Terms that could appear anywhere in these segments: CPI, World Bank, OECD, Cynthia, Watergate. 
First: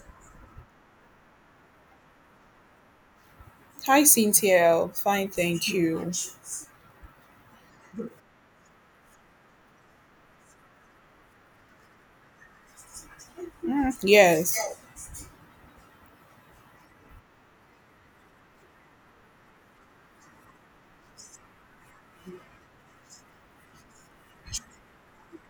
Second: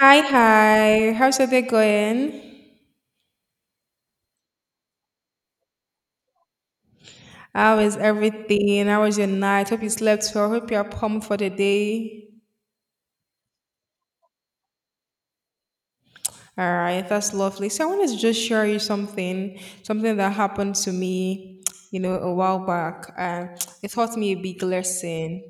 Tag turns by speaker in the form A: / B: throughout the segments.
A: Hi, hi. How's your day going?
B: Hi, Cynthia. Fine, thank you.
A: How is everything? How was your night? Hope you slept well. Hope you are pumped for the day.
B: Mm, yes.
A: All right, that's lovely. So I wanted to just share you something, something that happened to me, you know, a while back. It taught me a big lesson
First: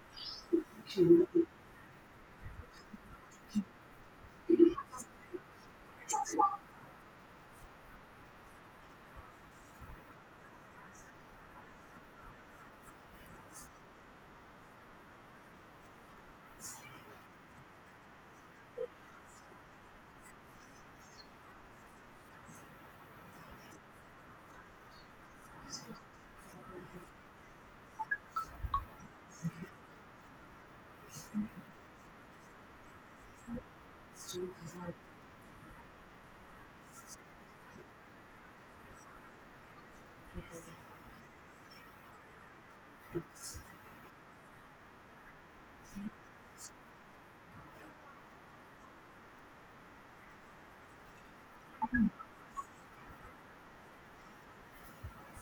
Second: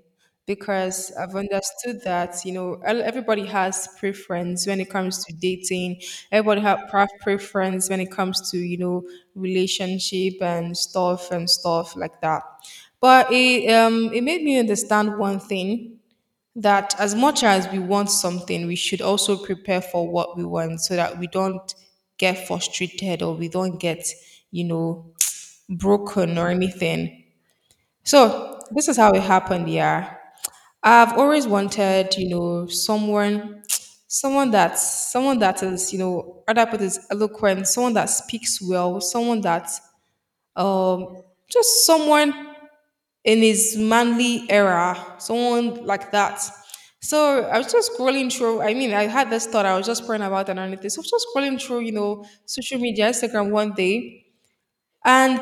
A: because I've understood that, you know, everybody has preference when it comes to dating. Everybody has preference when it comes to, you know, relationship and stuff like that. But it made me understand one thing that as much as we want something, we should also prepare for what we want so that we don't get frustrated or we don't get, you know, broken or anything. So this is how it happened, yeah. I've always wanted, you know, someone, someone that is, you know, other put is eloquent, someone that speaks well, someone that, um, just someone in his manly era, someone like that. So I was just scrolling through. I mean, I had this thought. I was just praying about and everything. So I was just scrolling through, you know, social media, Instagram one day, and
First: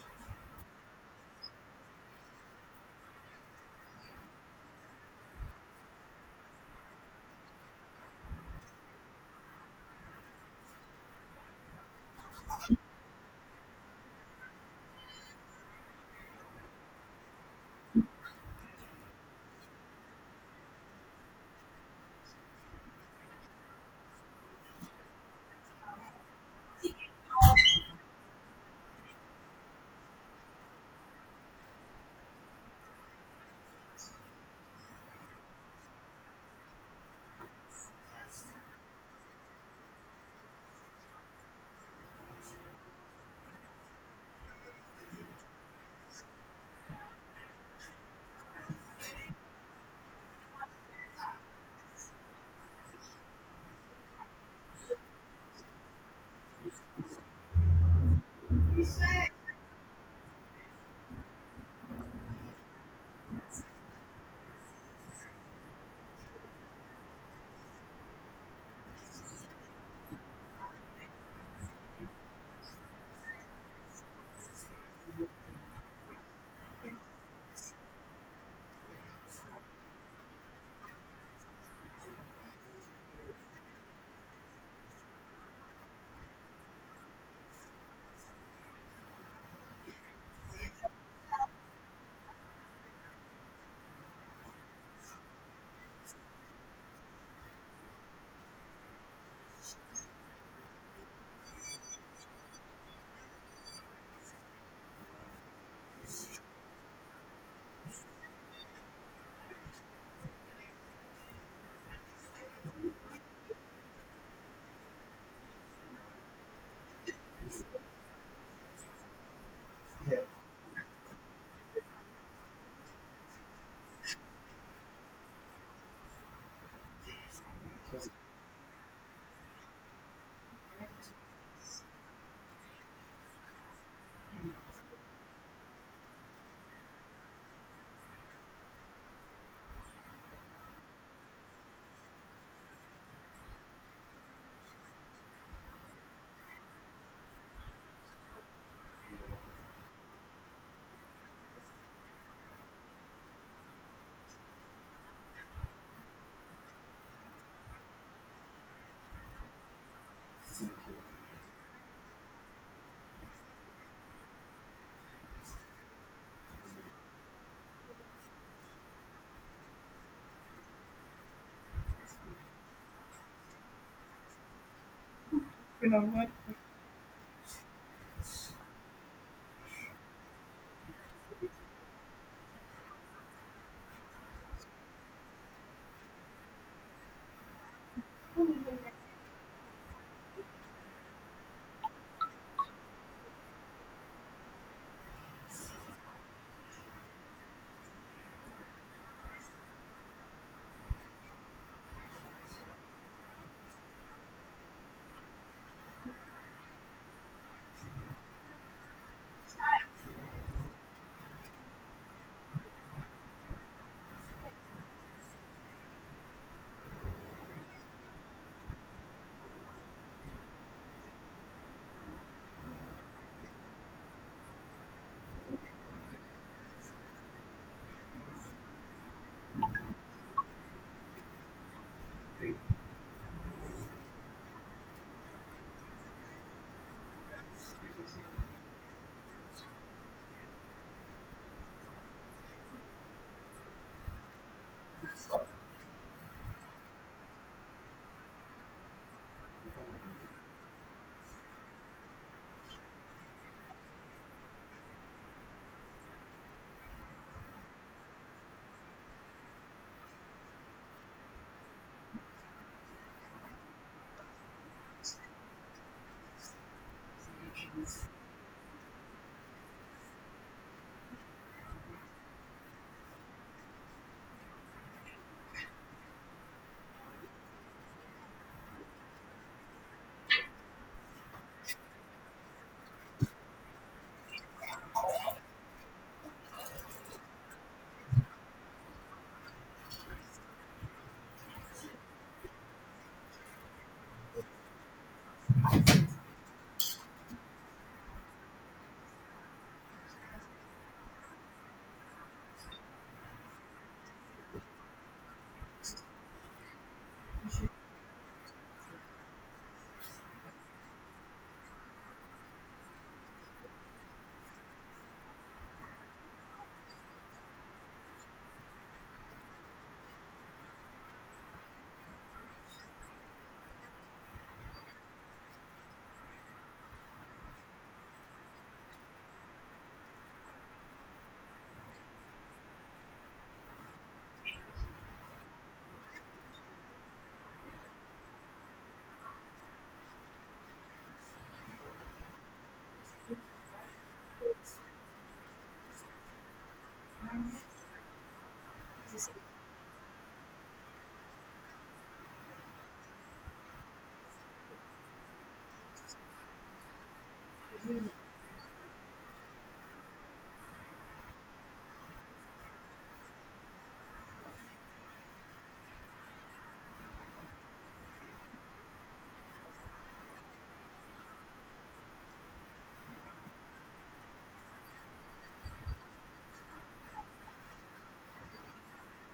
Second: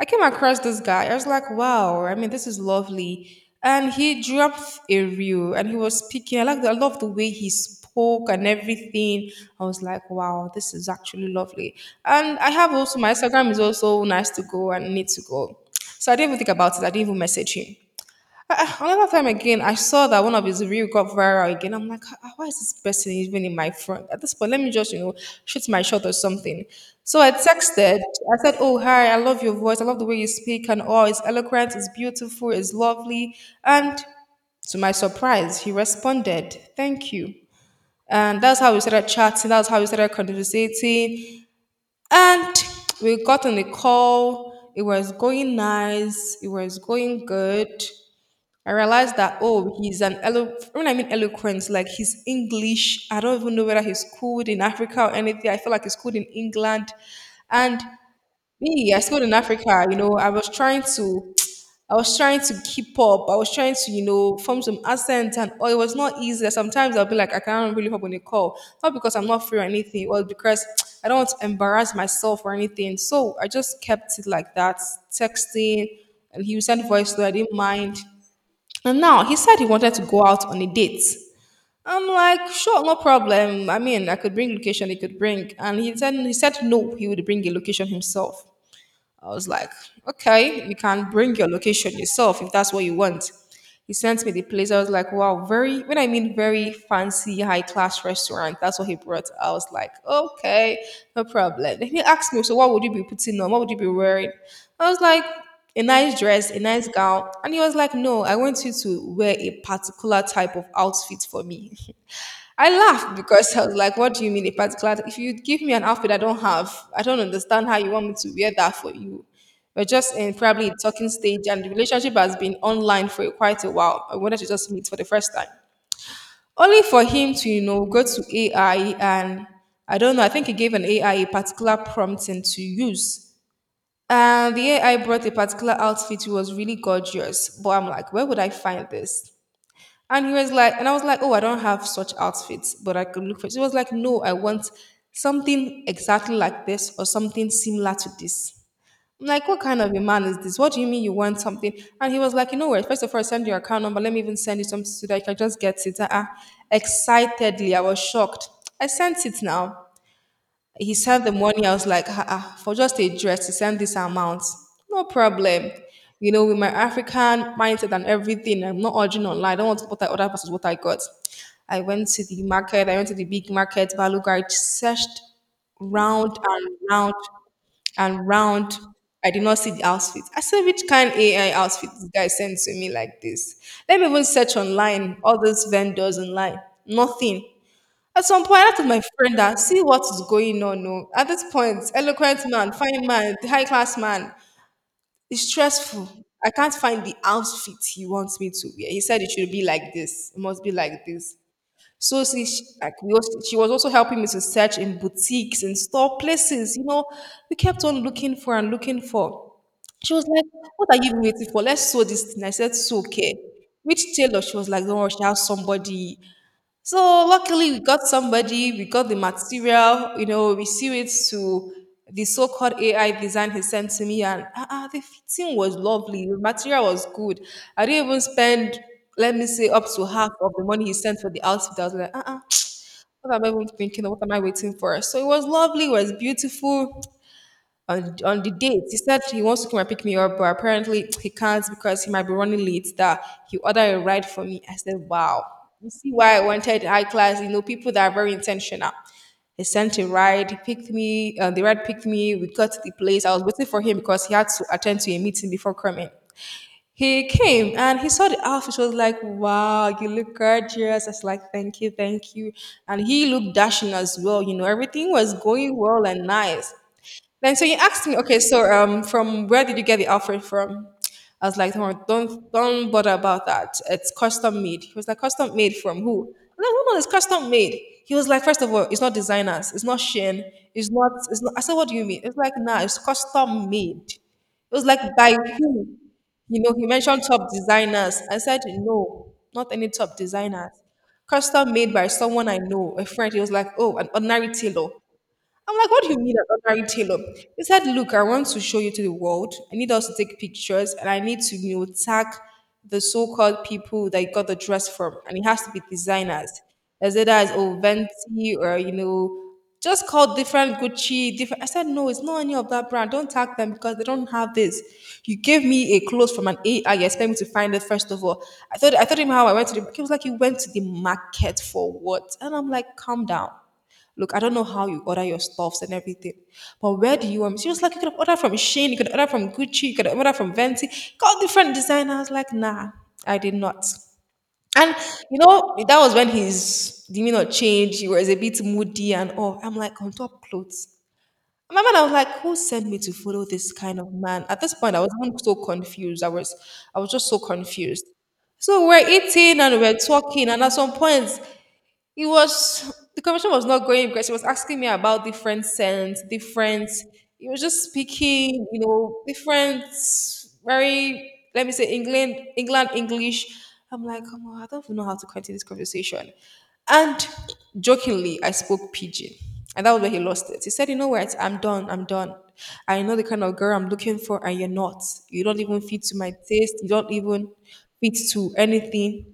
A: I came across this guy. I was like, wow, I mean, this is lovely. And he dropped a reel and he was speaking. I love the way he spoke and everything. I was like, wow, this is actually lovely. And I have also my Instagram is also nice to go and need to go. So I didn't even think about it. I didn't even message him. Ah, ah, another time again, I saw that one of his reel got viral again. I'm like, "Ah, why is this person even in my front? At this point, let me just, you know, shoot my shot or something. So I texted. I said, oh, hi, I love your voice. I love the way you speak and all. It's eloquent. It's beautiful. It's lovely. And to my surprise, he responded, thank you. And that's how we started chatting. That's how we started conversating. And we got on the call. It was going nice. It was going good. I realized that oh, when I mean eloquent, like his English. I don't even know whether he's schooled in Africa or anything. I feel like he's schooled in England, and me, I schooled in Africa. You know, I was trying to keep up. I was trying to, you know, form some accent, and oh, it was not easy. Sometimes I'll be like, I can't really hop on a call, not because I'm not free or anything, or because I don't want to embarrass myself or anything. So I just kept it like that, texting, and he would send voice note. I didn't mind. And now he said he wanted to go out on a date. I'm like, sure, no problem. I mean, I could bring location, he could bring. And he said no, he would bring a location himself. I was like, okay, you can bring your location yourself if that's what you want. He sent me the place. I was like, wow, very, when I mean very fancy, high class restaurant, that's what he brought. I was like, okay, no problem. Then he asked me, so what would you be putting on? What would you be wearing? I was like, a nice dress, a nice gown. And he was like, no, I want you to wear a particular type of outfit for me. I laughed because I was like, what do you mean a particular? If you give me an outfit I don't have, I don't understand how you want me to wear that for you. We're just in probably a talking stage and the relationship has been online for quite a while. I wanted to just meet for the first time. Only for him to, you know, go to AI and I don't know, I think he gave an AI a particular prompting to use. And the AI brought a particular outfit, it was really gorgeous. But I'm like, where would I find this? And I was like, oh, I don't have such outfits, but I could look for it. He was like, no, I want something exactly like this or something similar to this. I'm like, what kind of a man is this? What do you mean you want something? And he was like, you know what? First of all, send your account number. Let me even send you something so that you can just get it. Uh-uh. Excitedly, I was shocked. I sent it now. He sent the money. I was like, "Ah, ah, for just a dress, he sent this amount. No problem. You know, with my African mindset and everything, I'm not urging online. I don't want what I other versus what I got. I went to the market. I went to the big market, Baluga. I searched round and round and round. I did not see the outfit. I said, which kind AI outfit this guy sent to me like this? Let me even search online, all those vendors online. Nothing. At some point, I have my friend that see what is going on. No, at this point, eloquent man, fine man, high class man, it's stressful. I can't find the outfit he wants me to wear. He said it should be like this. It must be like this. So we also, she was also helping me to search in boutiques and store places. You know, we kept on looking for and looking for. She was like, "What are you waiting for? Let's sew this thing." I said, "Sew, okay." Which tailor? She was like, "Don't worry, she has somebody so luckily we got somebody, we got the material, you know, we see it to the so-called AI design he sent to me and ah, ah, the fitting was lovely. The material was good. I didn't even spend, let me say, up to half of the money he sent for the outfit. I was like, ah, ah, what am I even thinking? Of? What am I waiting for? So it was lovely, it was beautiful on the date. He said he wants to come and pick me up, but apparently he can't because he might be running late. That he ordered a ride for me. I said, "Wow, you see why I wanted high class? You know, people that are very intentional." He sent a ride. He picked me. The ride picked me. We got to the place. I was waiting for him because he had to attend to a meeting before coming. He came and he saw the outfit. He was like, "Wow, you look gorgeous." I was like, "Thank you, thank you." And he looked dashing as well. You know, everything was going well and nice. Then so you asked me, okay, so from where did you get the outfit from? I was like, don't bother about that. It's custom made. He was like, custom made from who? I'm like, no, no, it's custom made. He was like, first of all, it's not designers, it's not Shein, it's not. I said, what do you mean? It's like, nah, it's custom made. It was like by who? You know, he mentioned top designers. I said, no, not any top designers. Custom made by someone I know, a friend. He was like, oh, an ordinary tailor. I'm like, what do you mean an ordinary tailor? He said, look, I want to show you to the world. I need us to take pictures and I need to, you know, tag the so-called people that you got the dress from. And it has to be designers. As it as oh Venti or you know, just call different Gucci, different I said, no, it's not any of that brand. Don't tag them because they don't have this. You gave me a clothes from an AI, you expect me to find it first of all. I thought him how I went to the he was like, you went to the market for what? And I'm like, calm down. Look, I don't know how you order your stuffs and everything, but where do you want? She was like, you could order from Shane, you could order from Gucci, you could order from Venti, got different designers. Like, nah, I did not. And you know, that was when his demeanor changed. He was a bit moody and all. I'm like, on top clothes. And my man, I was like, who sent me to follow this kind of man? At this point, I was even so confused. I was just so confused. So we're eating and we're talking, and at some point, it was the conversation was not going because he was asking me about different scents, different. He was just speaking, different, very, let me say, England, England English. I'm like, come on, I don't even know how to continue this conversation. And jokingly, I spoke pidgin, and that was where he lost it. He said, "You know what? I'm done. I'm done. I know the kind of girl I'm looking for, and you're not. You don't even fit to my taste. You don't even fit to anything."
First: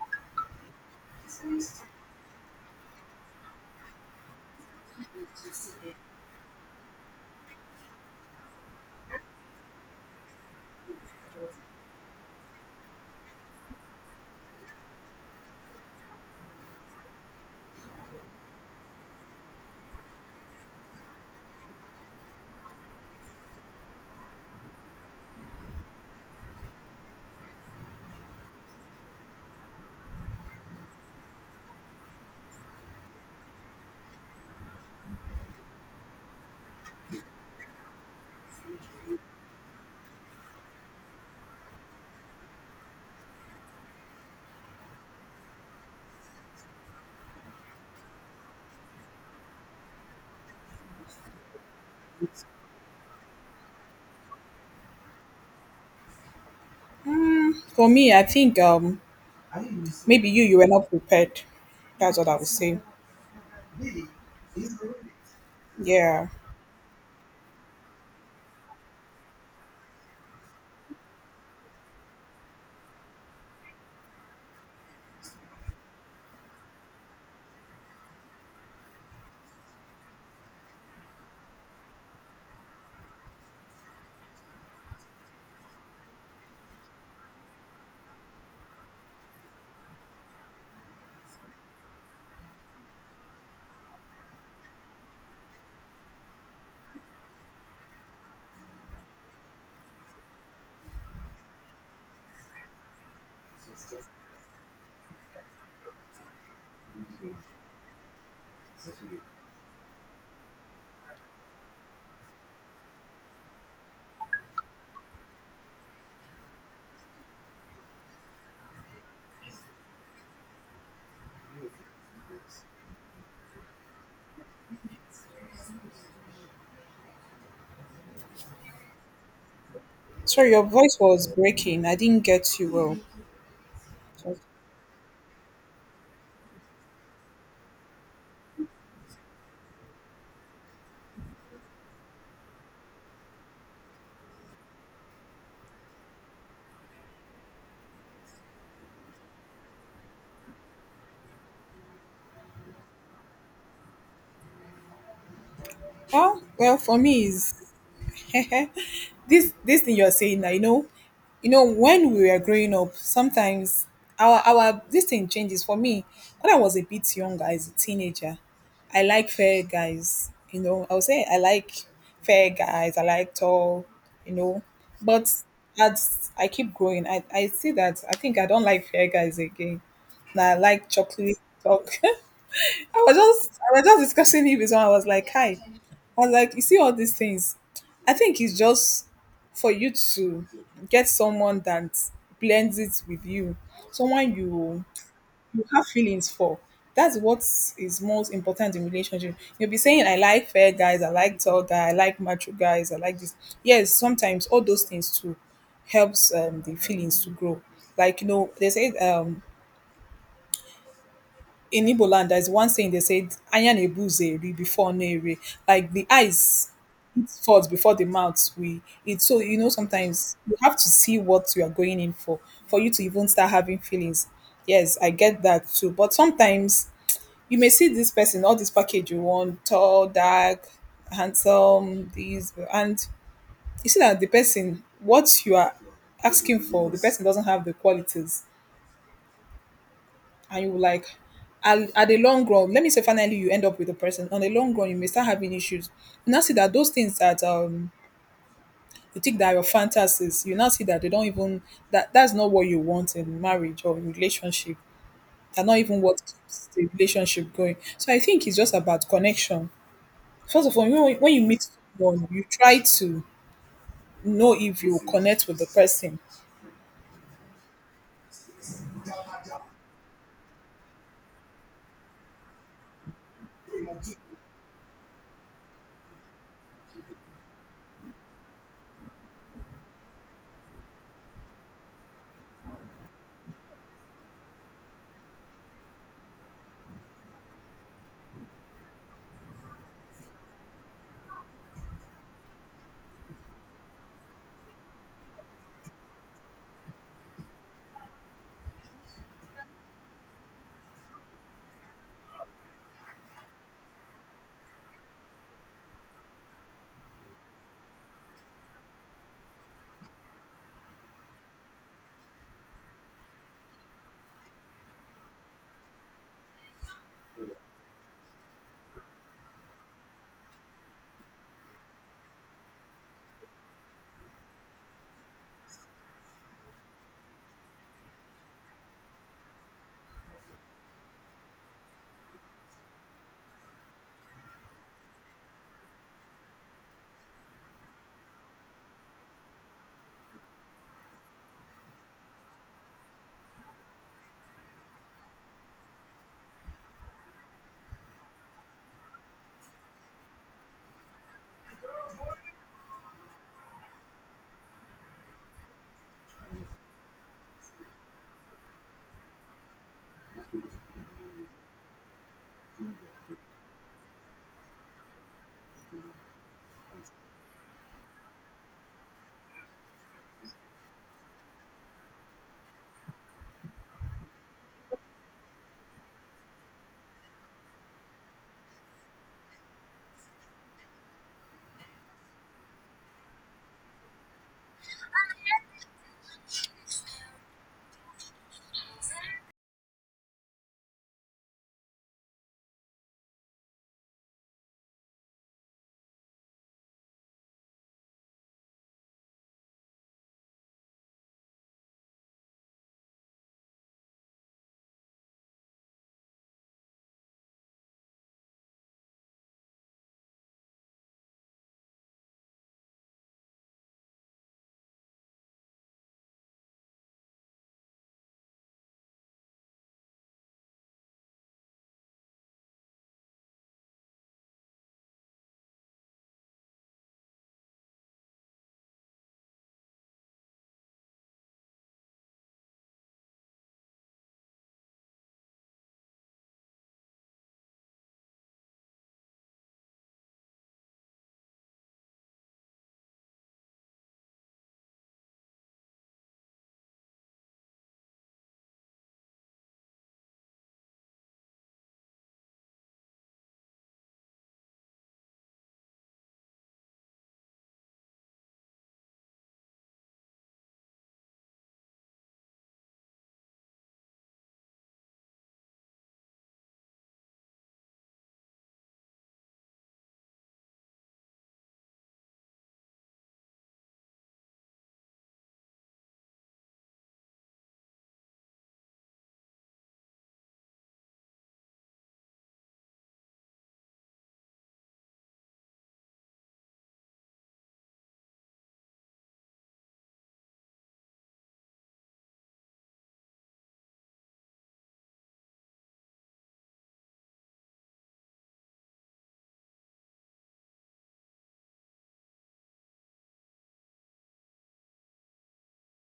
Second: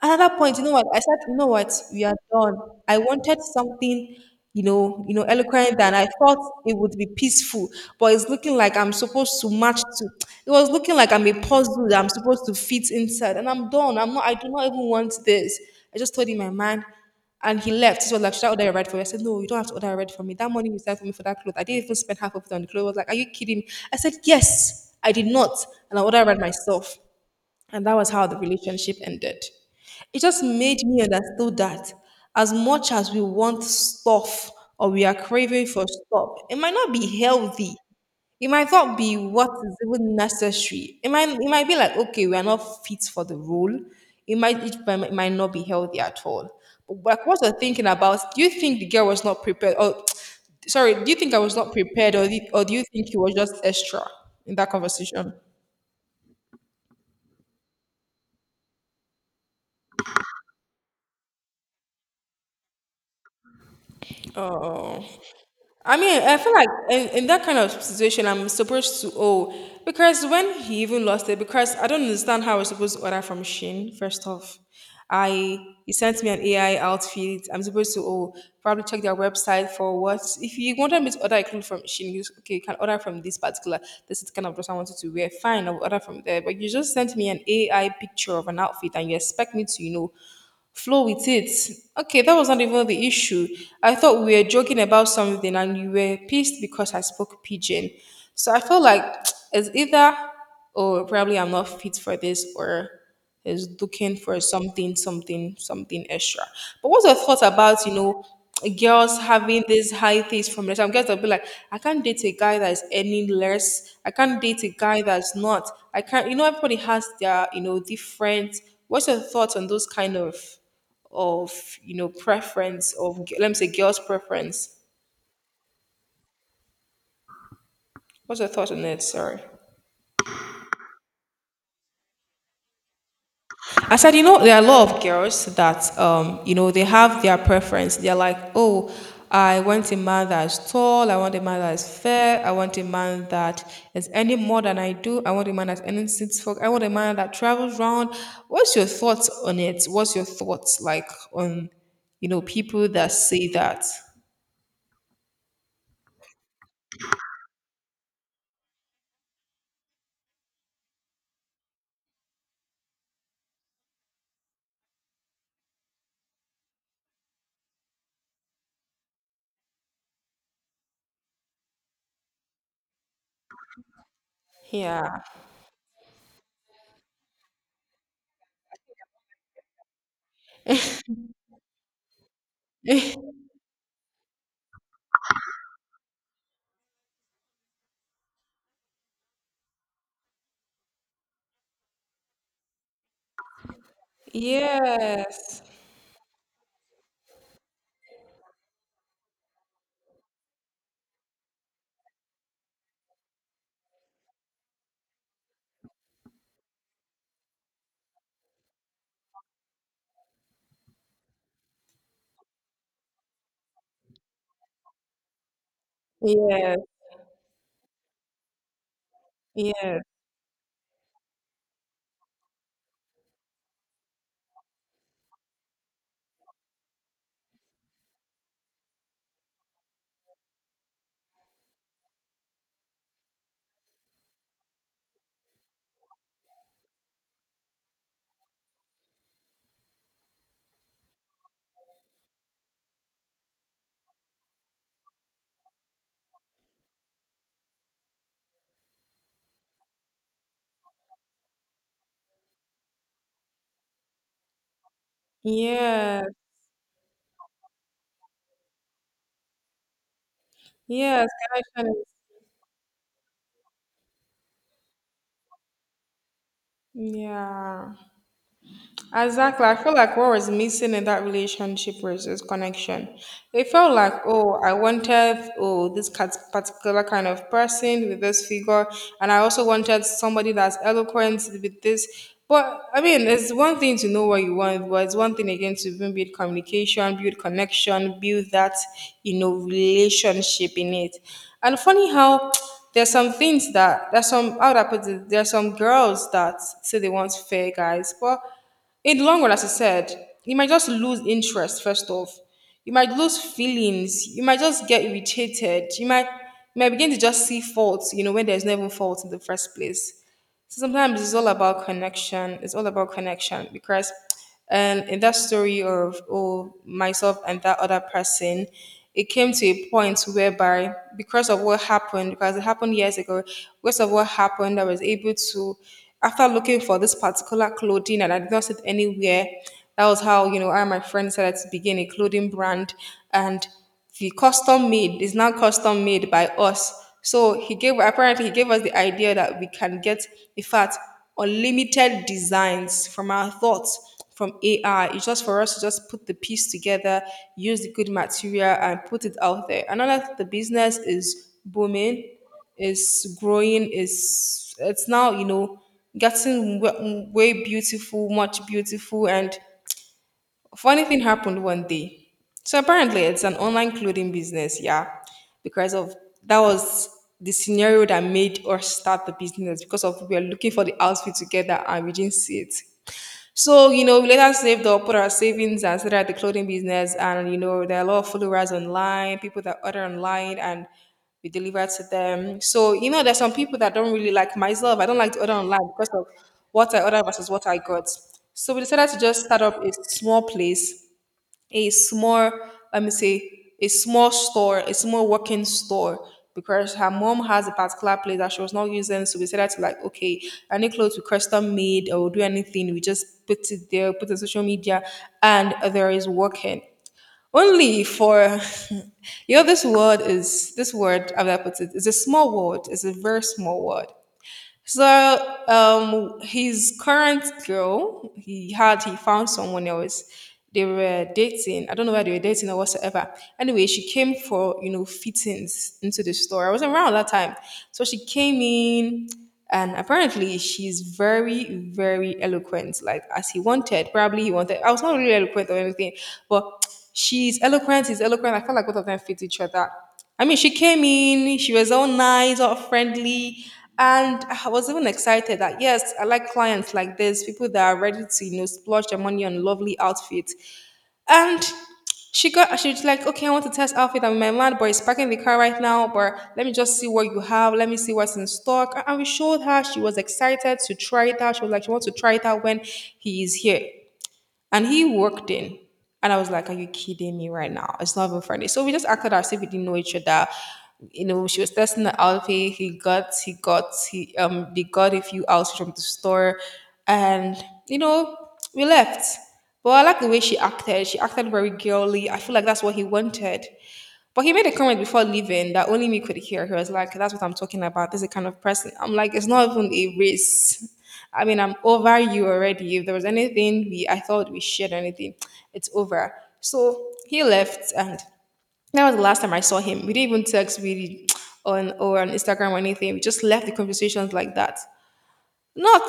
A: Another point, you know what? I said, you know what? We are done. I wanted something, eloquent, and I thought it would be peaceful, but it's looking like I'm supposed to match to. It was looking like I'm a puzzle that I'm supposed to fit inside, and I'm done. I'm not. I do not even want this. I just told him my mind, and he left. He was like, "Should I order a ride for you?" I said, "No, you don't have to order a ride for me. That money you spent for me for that clothes, I didn't even spend half of it on the clothes." I was like, "Are you kidding me?" I said, "Yes, I did not, and I ordered a ride myself." And that was how the relationship ended. It just made me understand that as much as we want stuff or we are craving for stuff, it might not be healthy. It might not be what is even necessary. It might, it might be like, okay, we are not fit for the role. It might not be healthy at all. But like what you're thinking about, do you think the girl was not prepared? Or sorry, do you think I was not prepared, or, do you think he was just extra in that conversation?
B: Mm, for me, I think maybe you were not prepared. That's what I would say.
A: Oh. I mean,
B: Yeah.
A: I feel like in that kind of situation, I'm supposed to owe, because when he even lost it, because I don't understand how I was supposed to order from Shein. First off, I he sent me an AI outfit. I'm supposed to, oh, probably check their website for what, if you wanted me to order a clothes from Shein. You, okay, you can order from this particular. This is the kind of dress I wanted to wear. Fine, I'll order from there. But you just sent me an AI picture of an outfit and you expect me to, you know, flow with it. Okay, that was not even the issue. I thought we were joking about something and you were pissed because I spoke pigeon. So I felt like it's either, oh, probably I'm not fit for this, or is looking for something, extra. But what's your thought about, you know, girls having these high things from their, some girls will be like, I can't date a guy that is any less. I can't date a guy that's not. I can't. You know, everybody has their, you know, different. What's your thoughts on those kind of, you know, preference of, let me say, girls' preference? What's your thoughts on it? Sorry.
B: Sorry, your voice was breaking. I didn't get you well.
A: I said, you know, there are a lot of girls that, you know, they have their preference. They're like, oh, I want a man that is tall. I want a man that is fair. I want a man that is any more than I do. I want a man that's earning six folk. I want a man that travels round. What's your thoughts on it? What's your thoughts like on, you know, people that say that?
B: Ah, well, for me is this thing you're saying now, you know, when we were growing up, sometimes our this thing changes. For me, when I was a bit younger as a teenager, I like fair guys. You know, I would say I like fair guys, I like tall, you know.
A: Yeah.
B: But as I keep growing, I see that I think I don't like fair guys again. Now I like chocolate talk. I was just discussing it with someone. I was like, hi. I was like, you see all these things. I think it's just for you to get someone that blends it with you. Someone you
A: Yes.
B: you have feelings for. That's what is most important in relationship. You'll be saying, I like fair guys, I like tall guy, I like macho guys, I like this. Yes, sometimes all those things too helps the feelings to grow. Like you know, they say in Igbo land, there's one saying they said, Anya na-ebu ụzọ eri before ọnụ eri. Like the eyes
A: Yes.
B: eat first before the mouth we eat. So, you know,
A: Yes.
B: sometimes you have to see what you are going in for you to even start having feelings. Yes, I get that too. But sometimes you may see this person, all this package you want, tall, dark, handsome, these, and you see that the person, what you are asking for, the person doesn't have the qualities and you like at the long run, let me say, finally you end up with a person. On the long run, you may start having issues. You now see that those things that you think that are your fantasies, you now see that they don't even, that's not what you want in marriage or in relationship. They're not even what
A: Yes.
B: keeps the relationship going. So I think it's just about connection first of all
A: Yes.
B: when you
A: Can
B: meet
A: I finish?
B: someone. You try to know if you connect with the person.
A: Yeah. Exactly. I feel like what was missing in that relationship was this connection. It felt like, oh, I wanted, oh, this particular kind of person with this figure. And I also wanted somebody that's eloquent with this. But I mean, it's one thing to know what you want, but it's one thing again to even build communication, build connection, build that, you know, relationship in it. And funny how there's some things that, there's some, how would I put it, there's some girls that say they want fair guys, but in the long run, as I said, you might just lose interest first off. You might lose feelings. You might just get irritated. You might begin to just see faults, you know, when there's never fault in the first place. So sometimes it's all about connection. It's all about connection because, in that story of, oh, myself and that other person, it came to a point whereby, because of what happened, because it happened years ago, because of what happened, I was able to, after looking for this particular clothing and I did not see it anywhere. That was how, you know, I and my friend decided to begin a clothing brand, and the custom made is now custom made by us. So he gave, apparently he gave us the idea that we can get, in fact, unlimited designs from our thoughts, from AI. It's just for us to just put the piece together, use the good material and put it out there. And now that the business is booming, is growing, is, it's now, you know, getting way beautiful, much beautiful, and funny thing happened one day. So apparently it's an online clothing business, yeah. Because of, that was the scenario that made us start the business, because of, we were looking for the outfit together and we didn't see it. So, you know, we later saved up, put our savings and started the clothing business. And, you know, there are a lot of followers online, people that order online and we deliver to them. So, you know, there's some people that don't really, like myself, I don't like to order online because of what I ordered versus what I got. So we decided to just start up a small place, a small, let me say, a small store, a small working store, because her mom has a particular place that she was not using, so we said that to like, okay, any clothes we custom made or do anything, we just put it there, put it on social media, and there is working only for you know, this word is this word, how do I put it, it's a small word, it's a very small word. So, his current girl, he found someone else. They were dating. I don't know whether they were dating or whatsoever. Anyway, she came for, you know, fittings into the store. I wasn't around that time, so she came in, and apparently she's very eloquent. Like as he wanted, probably he wanted. I was not really eloquent or anything, but she's eloquent. He's eloquent. I felt like both of them fit each other. I mean, she came in, she was all nice, all friendly, and I was even excited that yes, I like clients like this, people that are ready to, you know, splurge their money on lovely outfits. And she got, she was like, okay, I want to test outfit. I'm with my man, but he's parking the car right now, but let me just see what you have. Let me see what's in stock. And we showed her, she was excited to try it out. She was like, she wants to try it out when he is here. And he walked in. And I was like, are you kidding me right now? It's not even funny. So we just acted as if we didn't know each other. You know, she was testing the outfit. He they got a few outfits from the store. And, you know, we left. But I like the way she acted. She acted very girly. I feel like that's what he wanted. But he made a comment before leaving that only me could hear. He was like, that's what I'm talking about. This is the kind of person. I'm like, it's not even a race. I mean, I'm over you already. If there was anything we I thought we shared anything, it's over. So he left, and that was the last time I saw him. We didn't even text really on Instagram or anything. We just left the conversations like that. Not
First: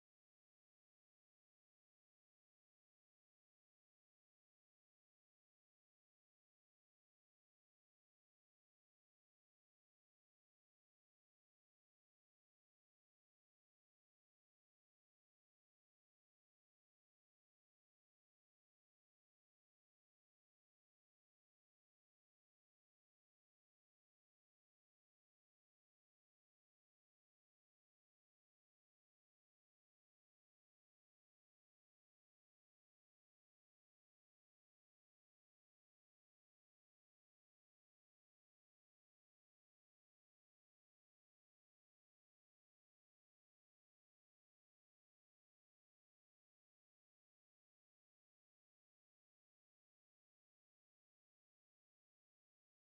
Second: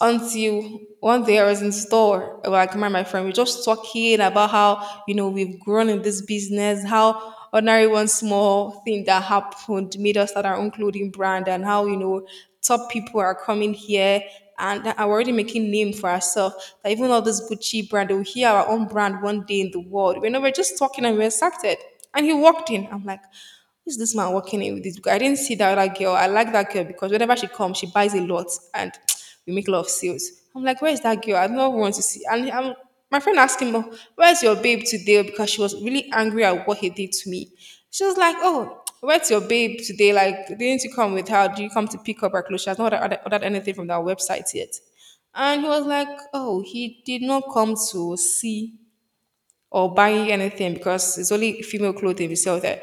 A: until one day I was in store, like my friend, we just talking about how, you know, we've grown in this business, how ordinary one small thing that happened made us start our own clothing brand, and how, you know, top people are coming here and that are already making name for ourselves. That even all this Gucci brand, we'll hear our own brand one day in the world. You know, we're just talking and we're excited. And he walked in. I'm like, is this man walking in with this girl? I didn't see that other girl. I like that girl because whenever she comes, she buys a lot and we make a lot of sales. I'm like, where is that girl? I don't want to see. My friend asked him, "Oh, where's your babe today?" Because she was really angry at what he did to me. She was like, oh, where's your babe today? Like, didn't you come with her? Do you come to pick up her clothes? She has not ordered anything from that website yet. And he was like, oh, he did not come to see or buy anything because it's only female clothing we sell there.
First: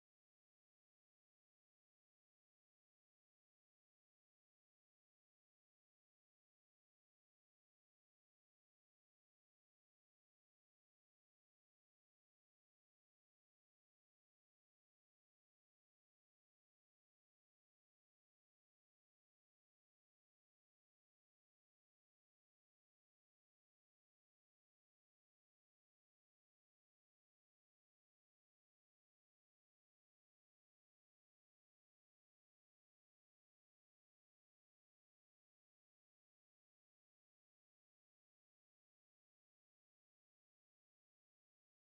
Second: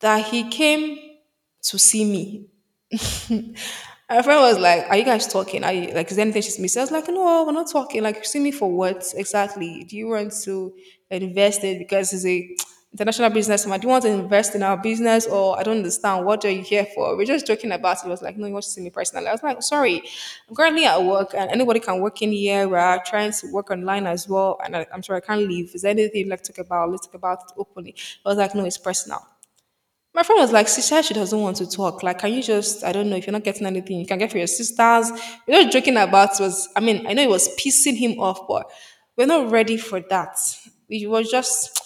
A: That he came to see me. Her friend was like, are you guys talking? Are you like is there anything she's missing? I was like, no, we're not talking. Like, you see me for what exactly? Do you want to invest in because it's a international businessman? Do you want to invest in our business? Or I don't understand. What are you here for? We're just joking about it. It was like, no, you want to see me personally. I was like, sorry, I'm currently at work and anybody can work in here. We're trying to work online as well. And I'm sorry I can't leave. Is there anything you'd like to talk about? Let's talk about it openly. I was like, no, it's personal. My friend was like, sister, she doesn't want to talk. Like, can you just, I don't know, if you're not getting anything, you can get for your sisters. We were joking about was, I mean, I know it was pissing him off, but we're not ready for that. It was just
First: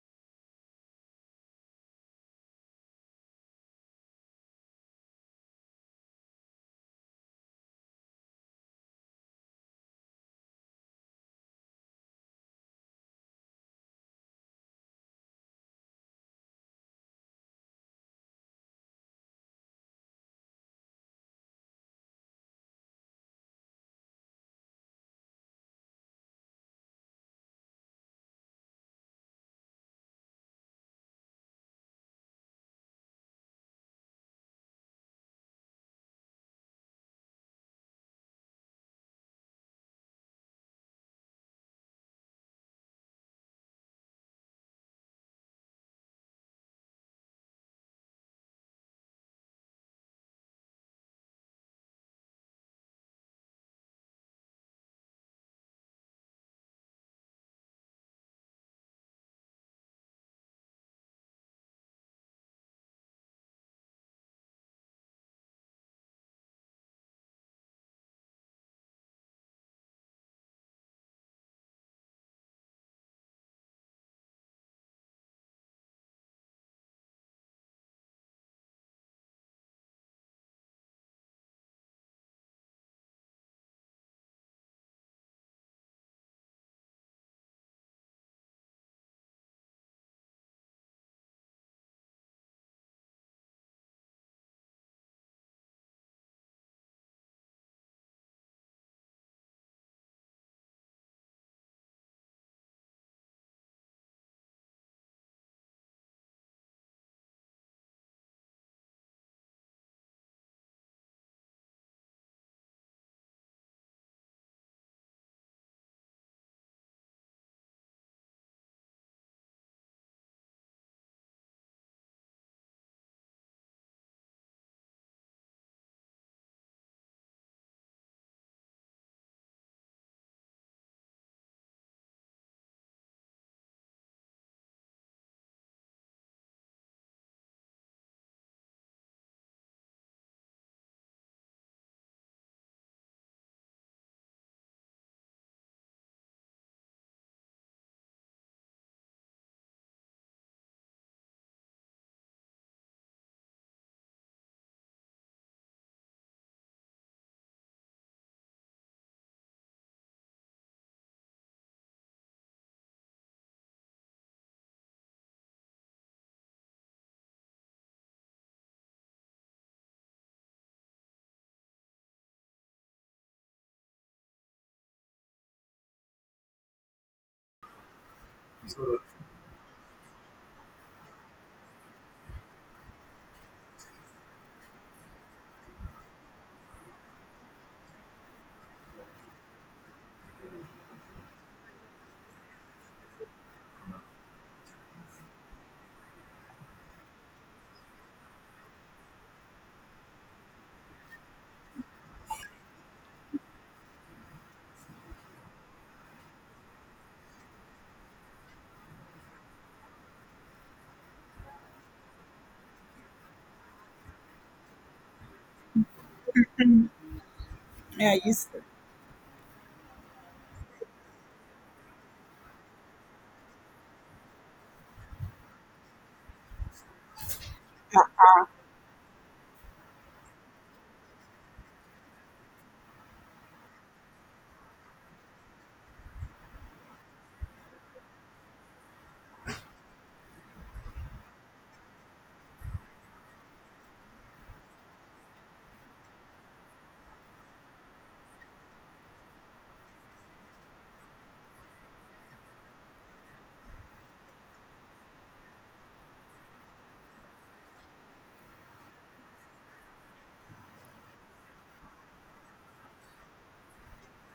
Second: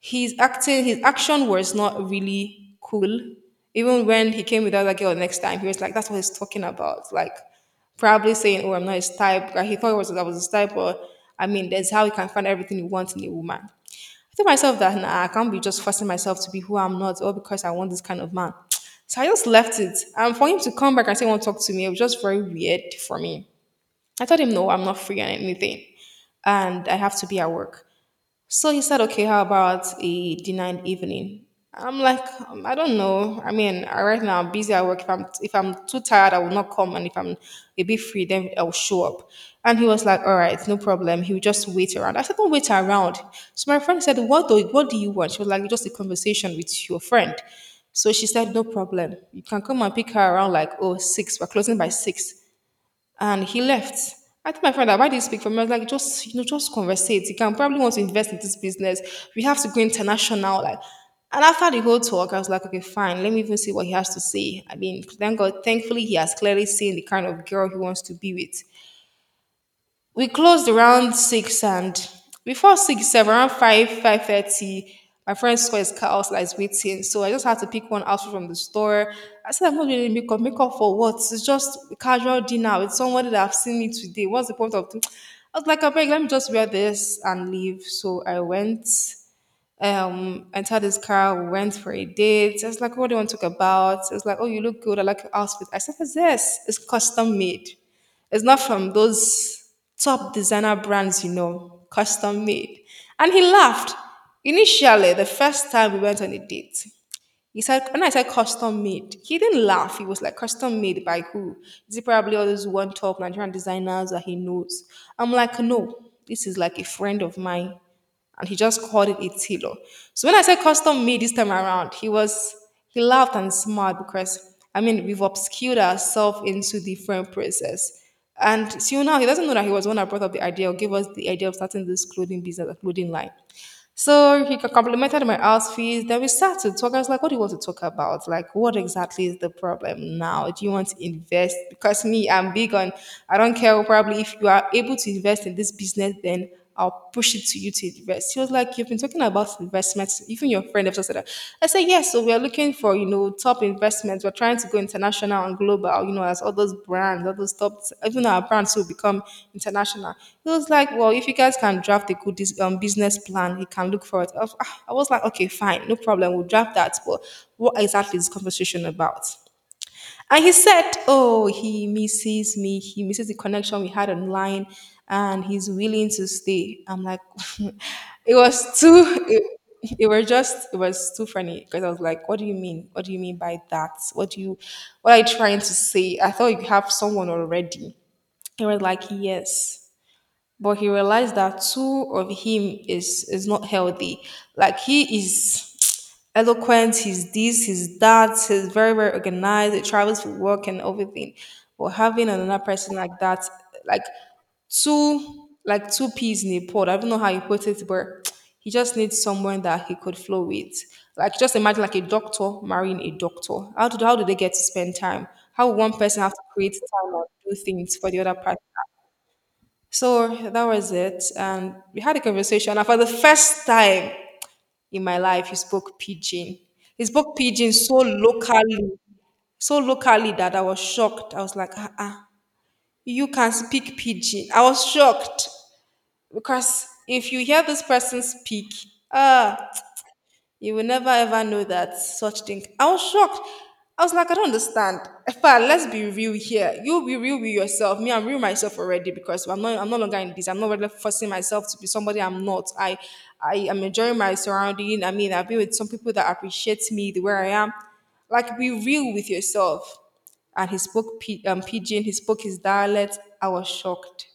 A: his acting, his action was not really cool. Even when he came with the other girl next time, he was like, that's what he's talking about. Like, probably saying, oh, I'm not his type. Like, he thought it was that was his type, but I mean, that's how you can find everything you want in a woman, tell myself that nah, I can't be just forcing myself to be who I'm not, all because I want this kind of man. So I just left it. And for him to come back and say, he, "Want to talk to me?" it was just very weird for me. I told him, "No, I'm not free on anything, and I have to be at work." So he said, okay, how about a dinner in the evening? I'm like, I don't know. I mean, right now I'm busy at work. If I'm too tired, I will not come. And if I'm a bit free, then I will show up. And he was like, all right, no problem. He will just wait around. I said, don't wait around. So my friend said, what do you want? She was like, just a conversation with your friend. So she said, no problem. You can come and pick her around like oh six. We're closing by six and he left. I told my friend that why did you speak for me? I was like, just you know, just conversate. You can probably want to invest in this business. We have to go international. Like, and after the whole talk, I was like, okay, fine. Let me even see what he has to say. I mean, thank God, thankfully, he has clearly seen the kind of girl he wants to be with. We closed around six, and before 6, 7, around 5, 5:30, my friend saw his car outside like, waiting. So I just had to pick one outfit from the store. I said I'm not really makeup makeup for what. It's just a casual dinner with somebody that I've seen me today. What's the point of? I was like, I beg, let me just wear this and leave. So I went, entered his car. We went for a date. I was like, what do you want to talk about? It's like, oh, you look good, I like your outfit. I said, yes, yes, it's custom made. It's not from those top designer brands, you know, custom made. And he laughed. Initially, the first time we went on a date, he said, when I said custom made, he didn't laugh. He was like, custom made by who? Is it probably all those one top Nigerian designers that he knows? I'm like, no, this is like a friend of mine. And he just called it a tilo. So when I said custom made this time around, he laughed and smiled because I mean we've obscured ourselves into the frame process. And till now, he doesn't know that he was the one that brought up the idea or gave us the idea of starting this clothing business, a clothing line. So he complimented my outfits. Then we started talking. I was like, what do you want to talk about? Like, what exactly is the problem now? Do you want to invest? Because me, I'm big on, I don't care, probably if you are able to invest in this business, then I'll push it to you to invest. He was like, you've been talking about investments. Even your friend have just said that. I said, yes, so we are looking for, you know, top investments. We're trying to go international and global, you know, as all those brands, all those top even our brands will become international. He was like, well, if you guys can draft a good business plan, he can look for it. I was like, okay, fine, no problem. We'll draft that. But what exactly is this conversation about? And he said, oh, he misses me. He misses the connection we had online and he's willing to stay. I'm like, it was too, it, it was too funny because I was like, what do you mean? What do you mean by that? What do you, what are you trying to say? I thought you have someone already. He was like, yes. But he realized that two of him is not healthy. Like he is eloquent. He's this, he's that. He's very, very organized. He travels for work and everything. But having another person like that, like like two peas in a pod. I don't know how you put it, but he just needs someone that he could flow with. Like just imagine like a doctor marrying a doctor. How do they get to spend time? How would one person have to create time or do things for
B: Yeah,
A: the other
B: yes.
A: person? So that was it. And we had a conversation. And for the first time in my life, he spoke pidgin. He spoke pidgin so locally that I was shocked. I was like, ah, ah, you can speak pidgin. I was shocked because if you hear this person speak, ah, you will never ever know that such thing. I was shocked. I was like, I don't understand. But let's be real here. You be real with yourself. Me, I'm real myself already because I'm not. I'm no longer in this. I'm not really forcing myself to be somebody I'm not. I am enjoying my surrounding. I mean, I've been with some people that appreciate me the way I am. Like, be real with yourself. And he spoke pidgin. He spoke his dialect. I was shocked.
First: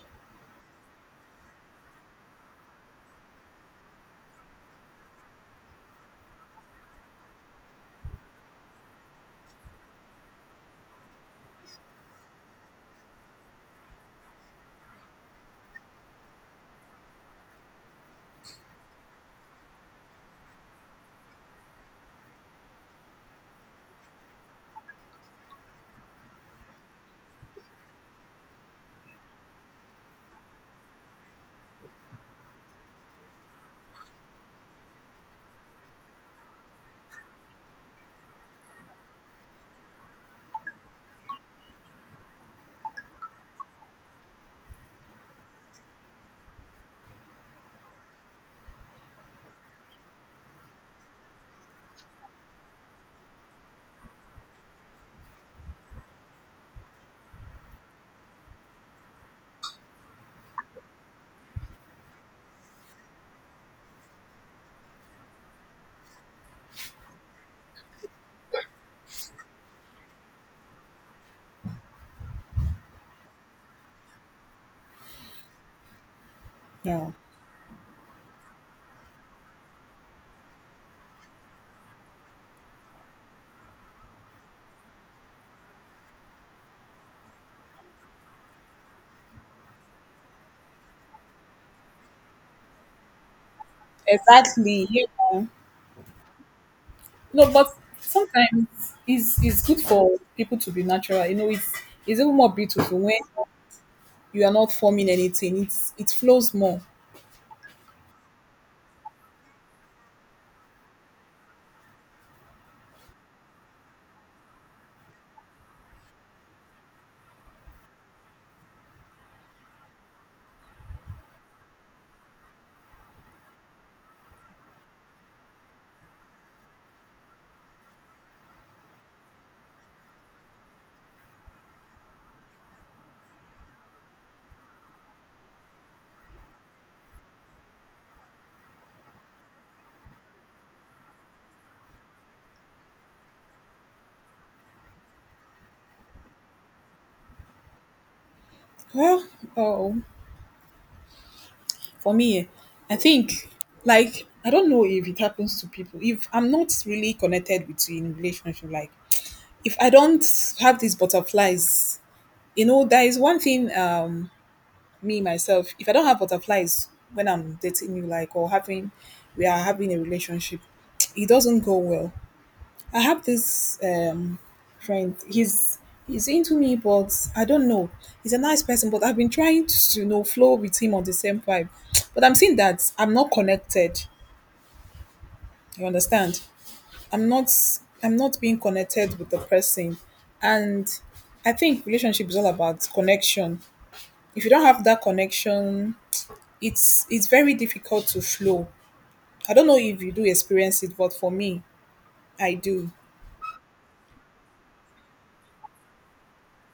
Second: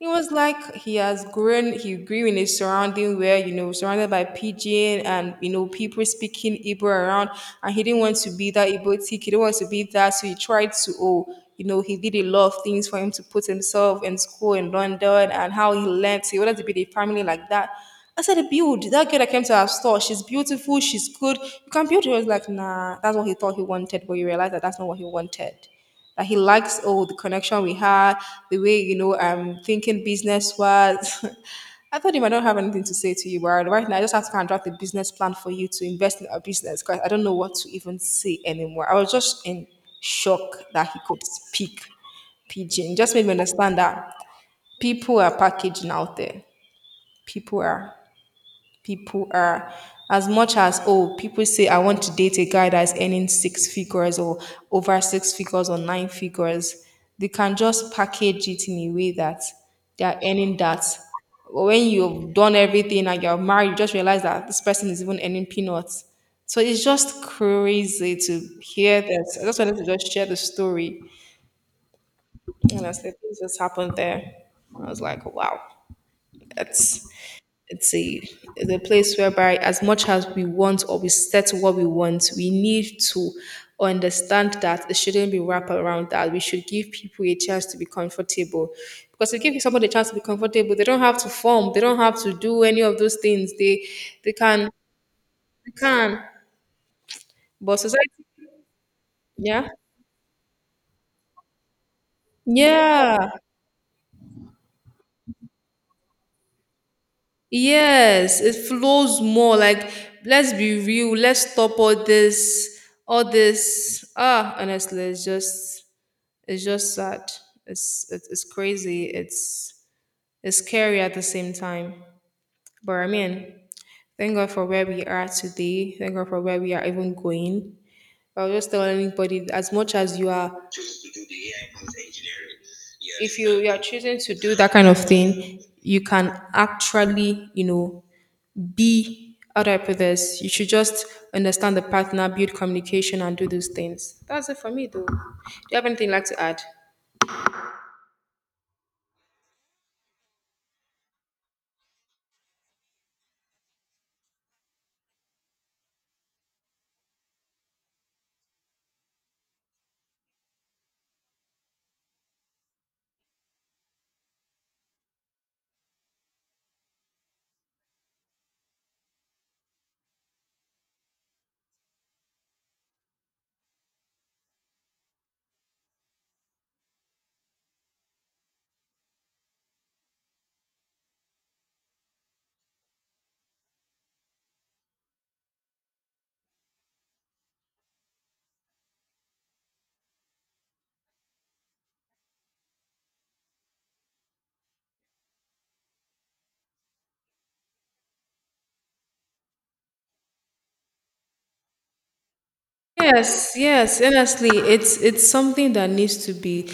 A: It was like he grew in a surrounding where, you know, surrounded by pigeon and, you know, people speaking Igbo around. And he didn't want to be that Igbo tick. He didn't want to be that. So he tried to, oh, you know, he did a lot of things for him to put himself in school in London and how he learned. He wanted to build a family like that. I said, build. That girl that came to our store, she's beautiful, she's good. You can build. He was like, nah, that's what he thought he wanted. But you realize that that's not what he wanted. That he likes all the connection we had, the way you know I'm thinking business was. I thought he might not have anything to say to you, but right now I just have to kind of draft a business plan for you to invest in our business because I don't know what to even say anymore. I was just in shock that he could speak pidgin. Just made me understand that people are packaging out there. People are people are As much as, oh, people say, "I want to date a guy that's earning six figures, or over six figures, or nine figures." They can just package it in a way that they are earning that. But when you've done everything and you're married, you just realize that this person is even earning peanuts. So it's just crazy to hear this. I just wanted to just share the story, and I said this just happened there. I was like, wow, that's—
B: Yeah.
A: it's a it's a place whereby as much as we want or we set what we want, we need to understand that it shouldn't be wrapped around that. We should give people a chance to be comfortable. Because if you give somebody a chance to be comfortable, they don't have to form, they don't have to do any of those things. They can
B: Exactly, yeah.
A: they can.
B: No, but
A: But society—
B: sometimes it's
A: yeah.
B: good for people to be natural. You know, it's even more beautiful when
A: Yeah.
B: you are not forming anything. It's it flows more.
A: Yes. It flows more. Like, let's be real. Let's stop all this, ah, honestly, it's just sad. It's crazy. It's scary at the same time. But I mean, thank God for where we are today. Thank God for where we are even going. I'll just tell anybody, as much as you are, if you are choosing to do that kind of thing, you can actually, be— how do I put this? You should just understand the partner, build communication, and do those things. That's it for me, though. Do you have anything you'd like to add?
B: Well, oh, for me, eh, I think, like, I don't know if it happens to people. If I'm not really connected with you in relationship, like if I don't have these butterflies, you know, there is one thing. Me myself, if I don't have butterflies when I'm dating you, like, or having, we are having a relationship, it doesn't go well. I have this friend. He's into me, but I don't know. He's a nice person, but I've been trying to you know flow with him on the same vibe. But I'm seeing that I'm not connected. You understand? I'm not I'm not being connected with the person. And I think relationship is all about connection. If you don't have that connection, it's very difficult to flow. I don't know if you do experience it, but for me, I do.
A: Yes, yes. Honestly, it's something that needs to be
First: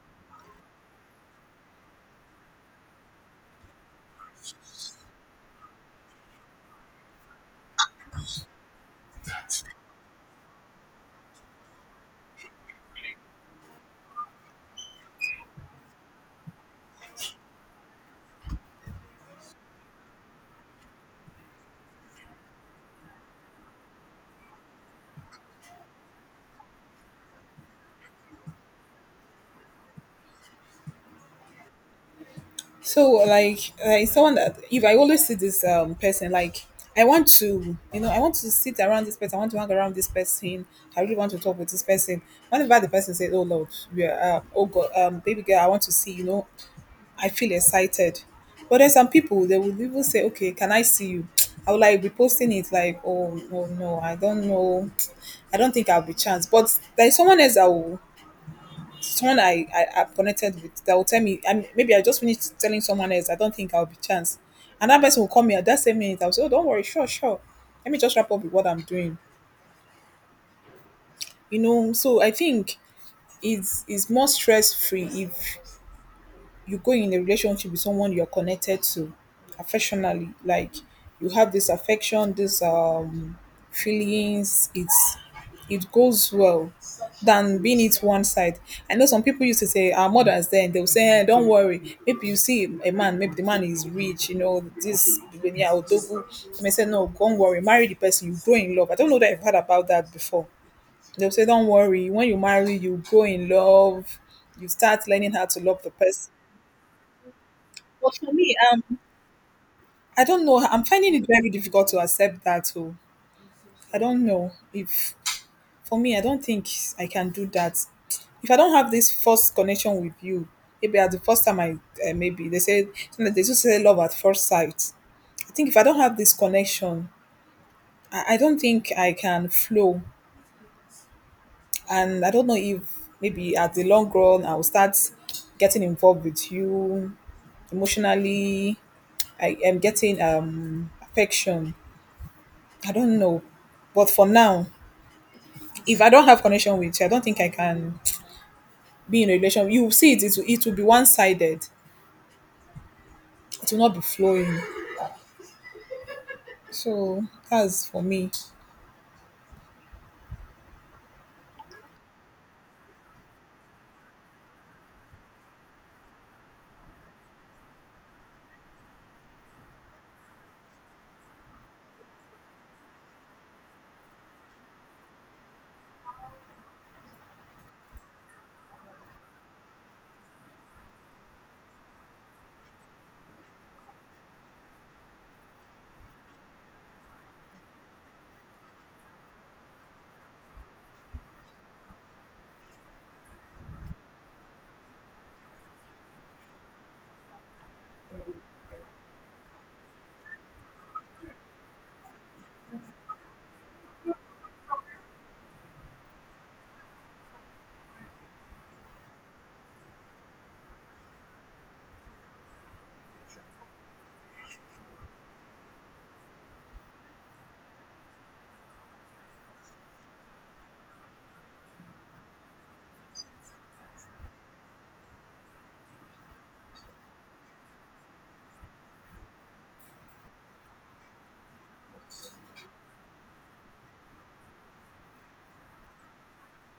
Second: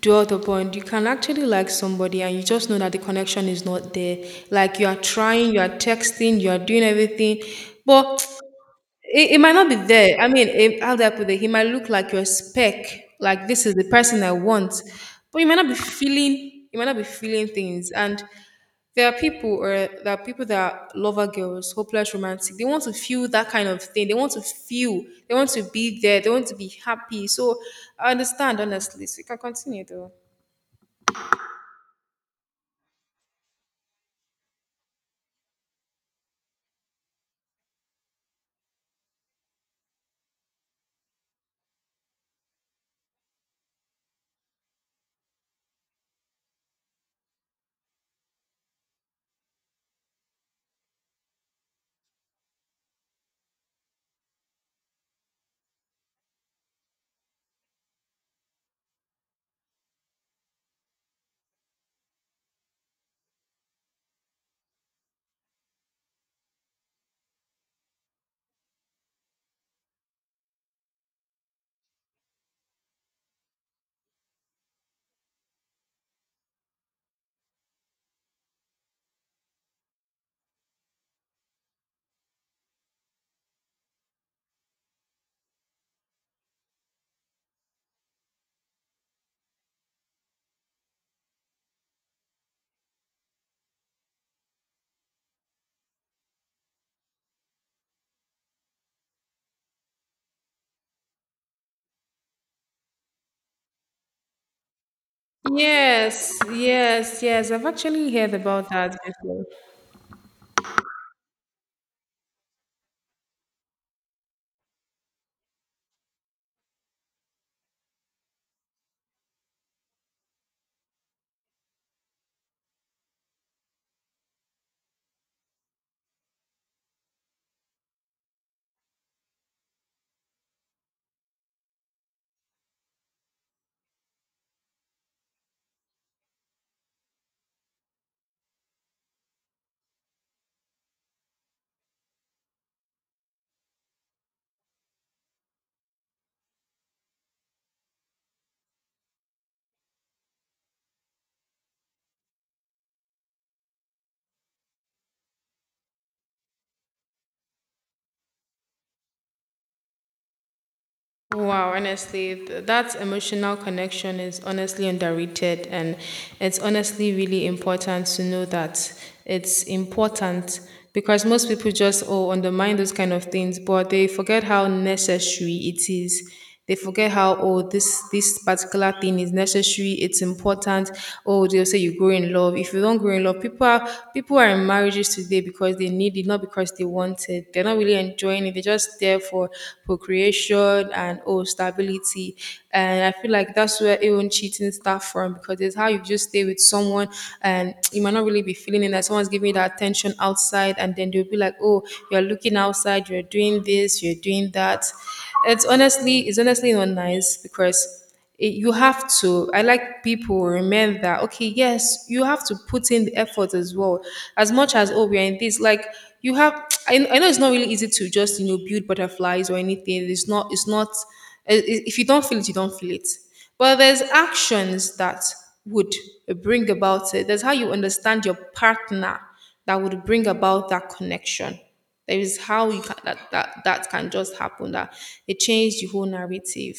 A: dwelt upon. You can actually like somebody and you just know that the connection is not there. Like, you are trying, you are texting, you are doing everything, but it might not be there. I mean, it— how do I put it? He might look like your spec, like this is the person I want, but you might not be feeling. You might not be feeling things, and there are people, or there are people that are lover girls, hopeless romantic. They want to feel that kind of thing. They want to feel. They want to be there. They want to be happy. So I understand, honestly. So you can continue though.
B: So, like someone that, if I always see this person, like I want to you know I want to sit around this person, I want to hang around this person, I really want to talk with this person. Whenever the person says, oh Lord, yeah, oh God, baby girl, I want to see you know, I feel excited. But there's some people they will even say, okay, can I see you? I will like be posting it, like, oh no no, I don't know. I don't think I'll be chance. But there's someone else that will, someone I've connected with, that will tell me, and maybe I just finished telling someone else, I don't think I'll be chance. And that person will call me at that same minute. I'll say, oh, don't worry, sure, sure. Let me just wrap up with what I'm doing. You know, so I think it's more stress free if you go in a relationship with someone you're connected to affectionally. Like you have this affection, this feelings, it's it goes well than being it one side. I know some people used to say, our mothers then, they'll say, "Eh, don't worry, maybe you see a man, maybe the man is rich, you know, this billionaire or dogu, they may say, no, don't worry, marry the person, you grow in love." I don't know that. I have heard about that before. They'll say, don't worry, when you marry, you grow in love. You start learning how to love the person.
A: Yes, yes, yes. I've actually
B: But
A: heard
B: for me,
A: about that before.
B: I don't know. I'm finding it very difficult to accept that. Oh, I don't know if, for me, I don't think I can do that. If I don't have this first connection with you, maybe at the first time I, maybe they say, they just say, love at first sight. I think if I don't have this connection, I don't think I can flow, and I don't know if maybe at the long run I will start getting involved with you emotionally. I am getting affection, I don't know. But for now, if I don't have connection with you, I don't think I can be in a relationship. You will see it, it will be one sided. It will not be flowing. So that's for me.
A: Wow, honestly, that emotional connection is honestly underrated, and it's honestly really important to know that it's important because most people just, oh, undermine those kind of things, but they forget how necessary it is. They forget how, oh, this particular thing is necessary, it's important. Oh, they'll say you grow in love. If you don't grow in love, people are in marriages today because they need it, not because they want it. They're not really enjoying it. They're just there for procreation and, oh, stability. And I feel like that's where even cheating starts from, because it's how you just stay with someone and you might not really really be feeling it. That someone's giving you that attention outside, and then they'll be like, "Oh, you're looking outside. You're doing this. You're doing that." It's honestly not nice because you have to— I, like, people remember that, okay, yes, you have to put in the effort as well, as much as, oh, we're in this, like, you have— I know it's not really easy to just build butterflies or anything. It's not. If you don't feel it, you don't feel it, but there's actions that would bring about it. There's how you understand your partner that would bring about that connection. There is how you can, that can just happen. That it changed the whole narrative.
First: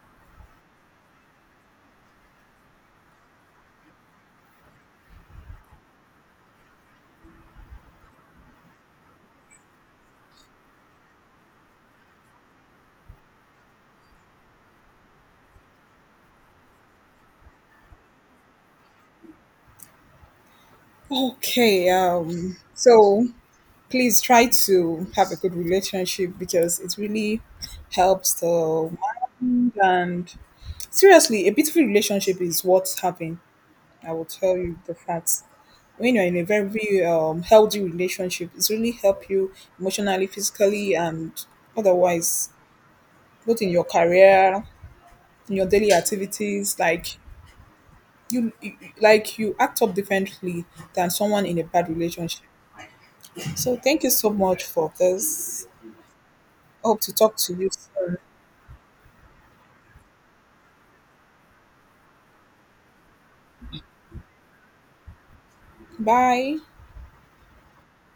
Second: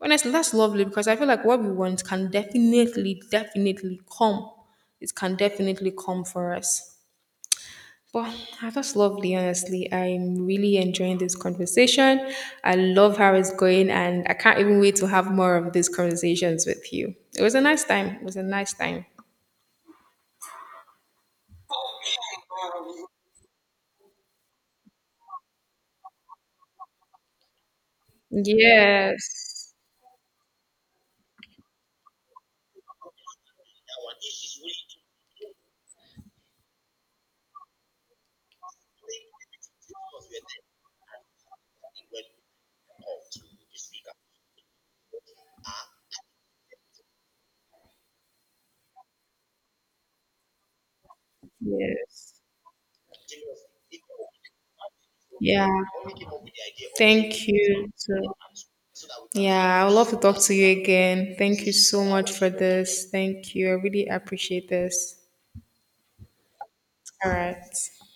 A: Honestly, that's lovely because I feel like what we want can definitely, definitely come. It can definitely come for us. Well, that was lovely, honestly. I'm really enjoying this conversation. I love how it's going, and I can't even wait to have more of these conversations with you. It was a nice time. It was a nice time.
B: Okay. So please try to have a good relationship because it really helps the mind
A: Yes.
B: and seriously, a beautiful relationship is what's happening. I will tell you the facts. When you're in a very healthy relationship, it's really help you emotionally, physically, and otherwise, both in your career, in your daily activities. Like you, you- like you act up differently than someone in a bad
A: Yes.
B: relationship. So thank you so much for this.
A: Yeah.
B: Hope to talk
A: Thank
B: to you
A: you.
B: soon.
A: too. Yeah, I would love to talk to you again. Thank you so much for this. Thank you. I really appreciate this.
B: Bye.
A: All right.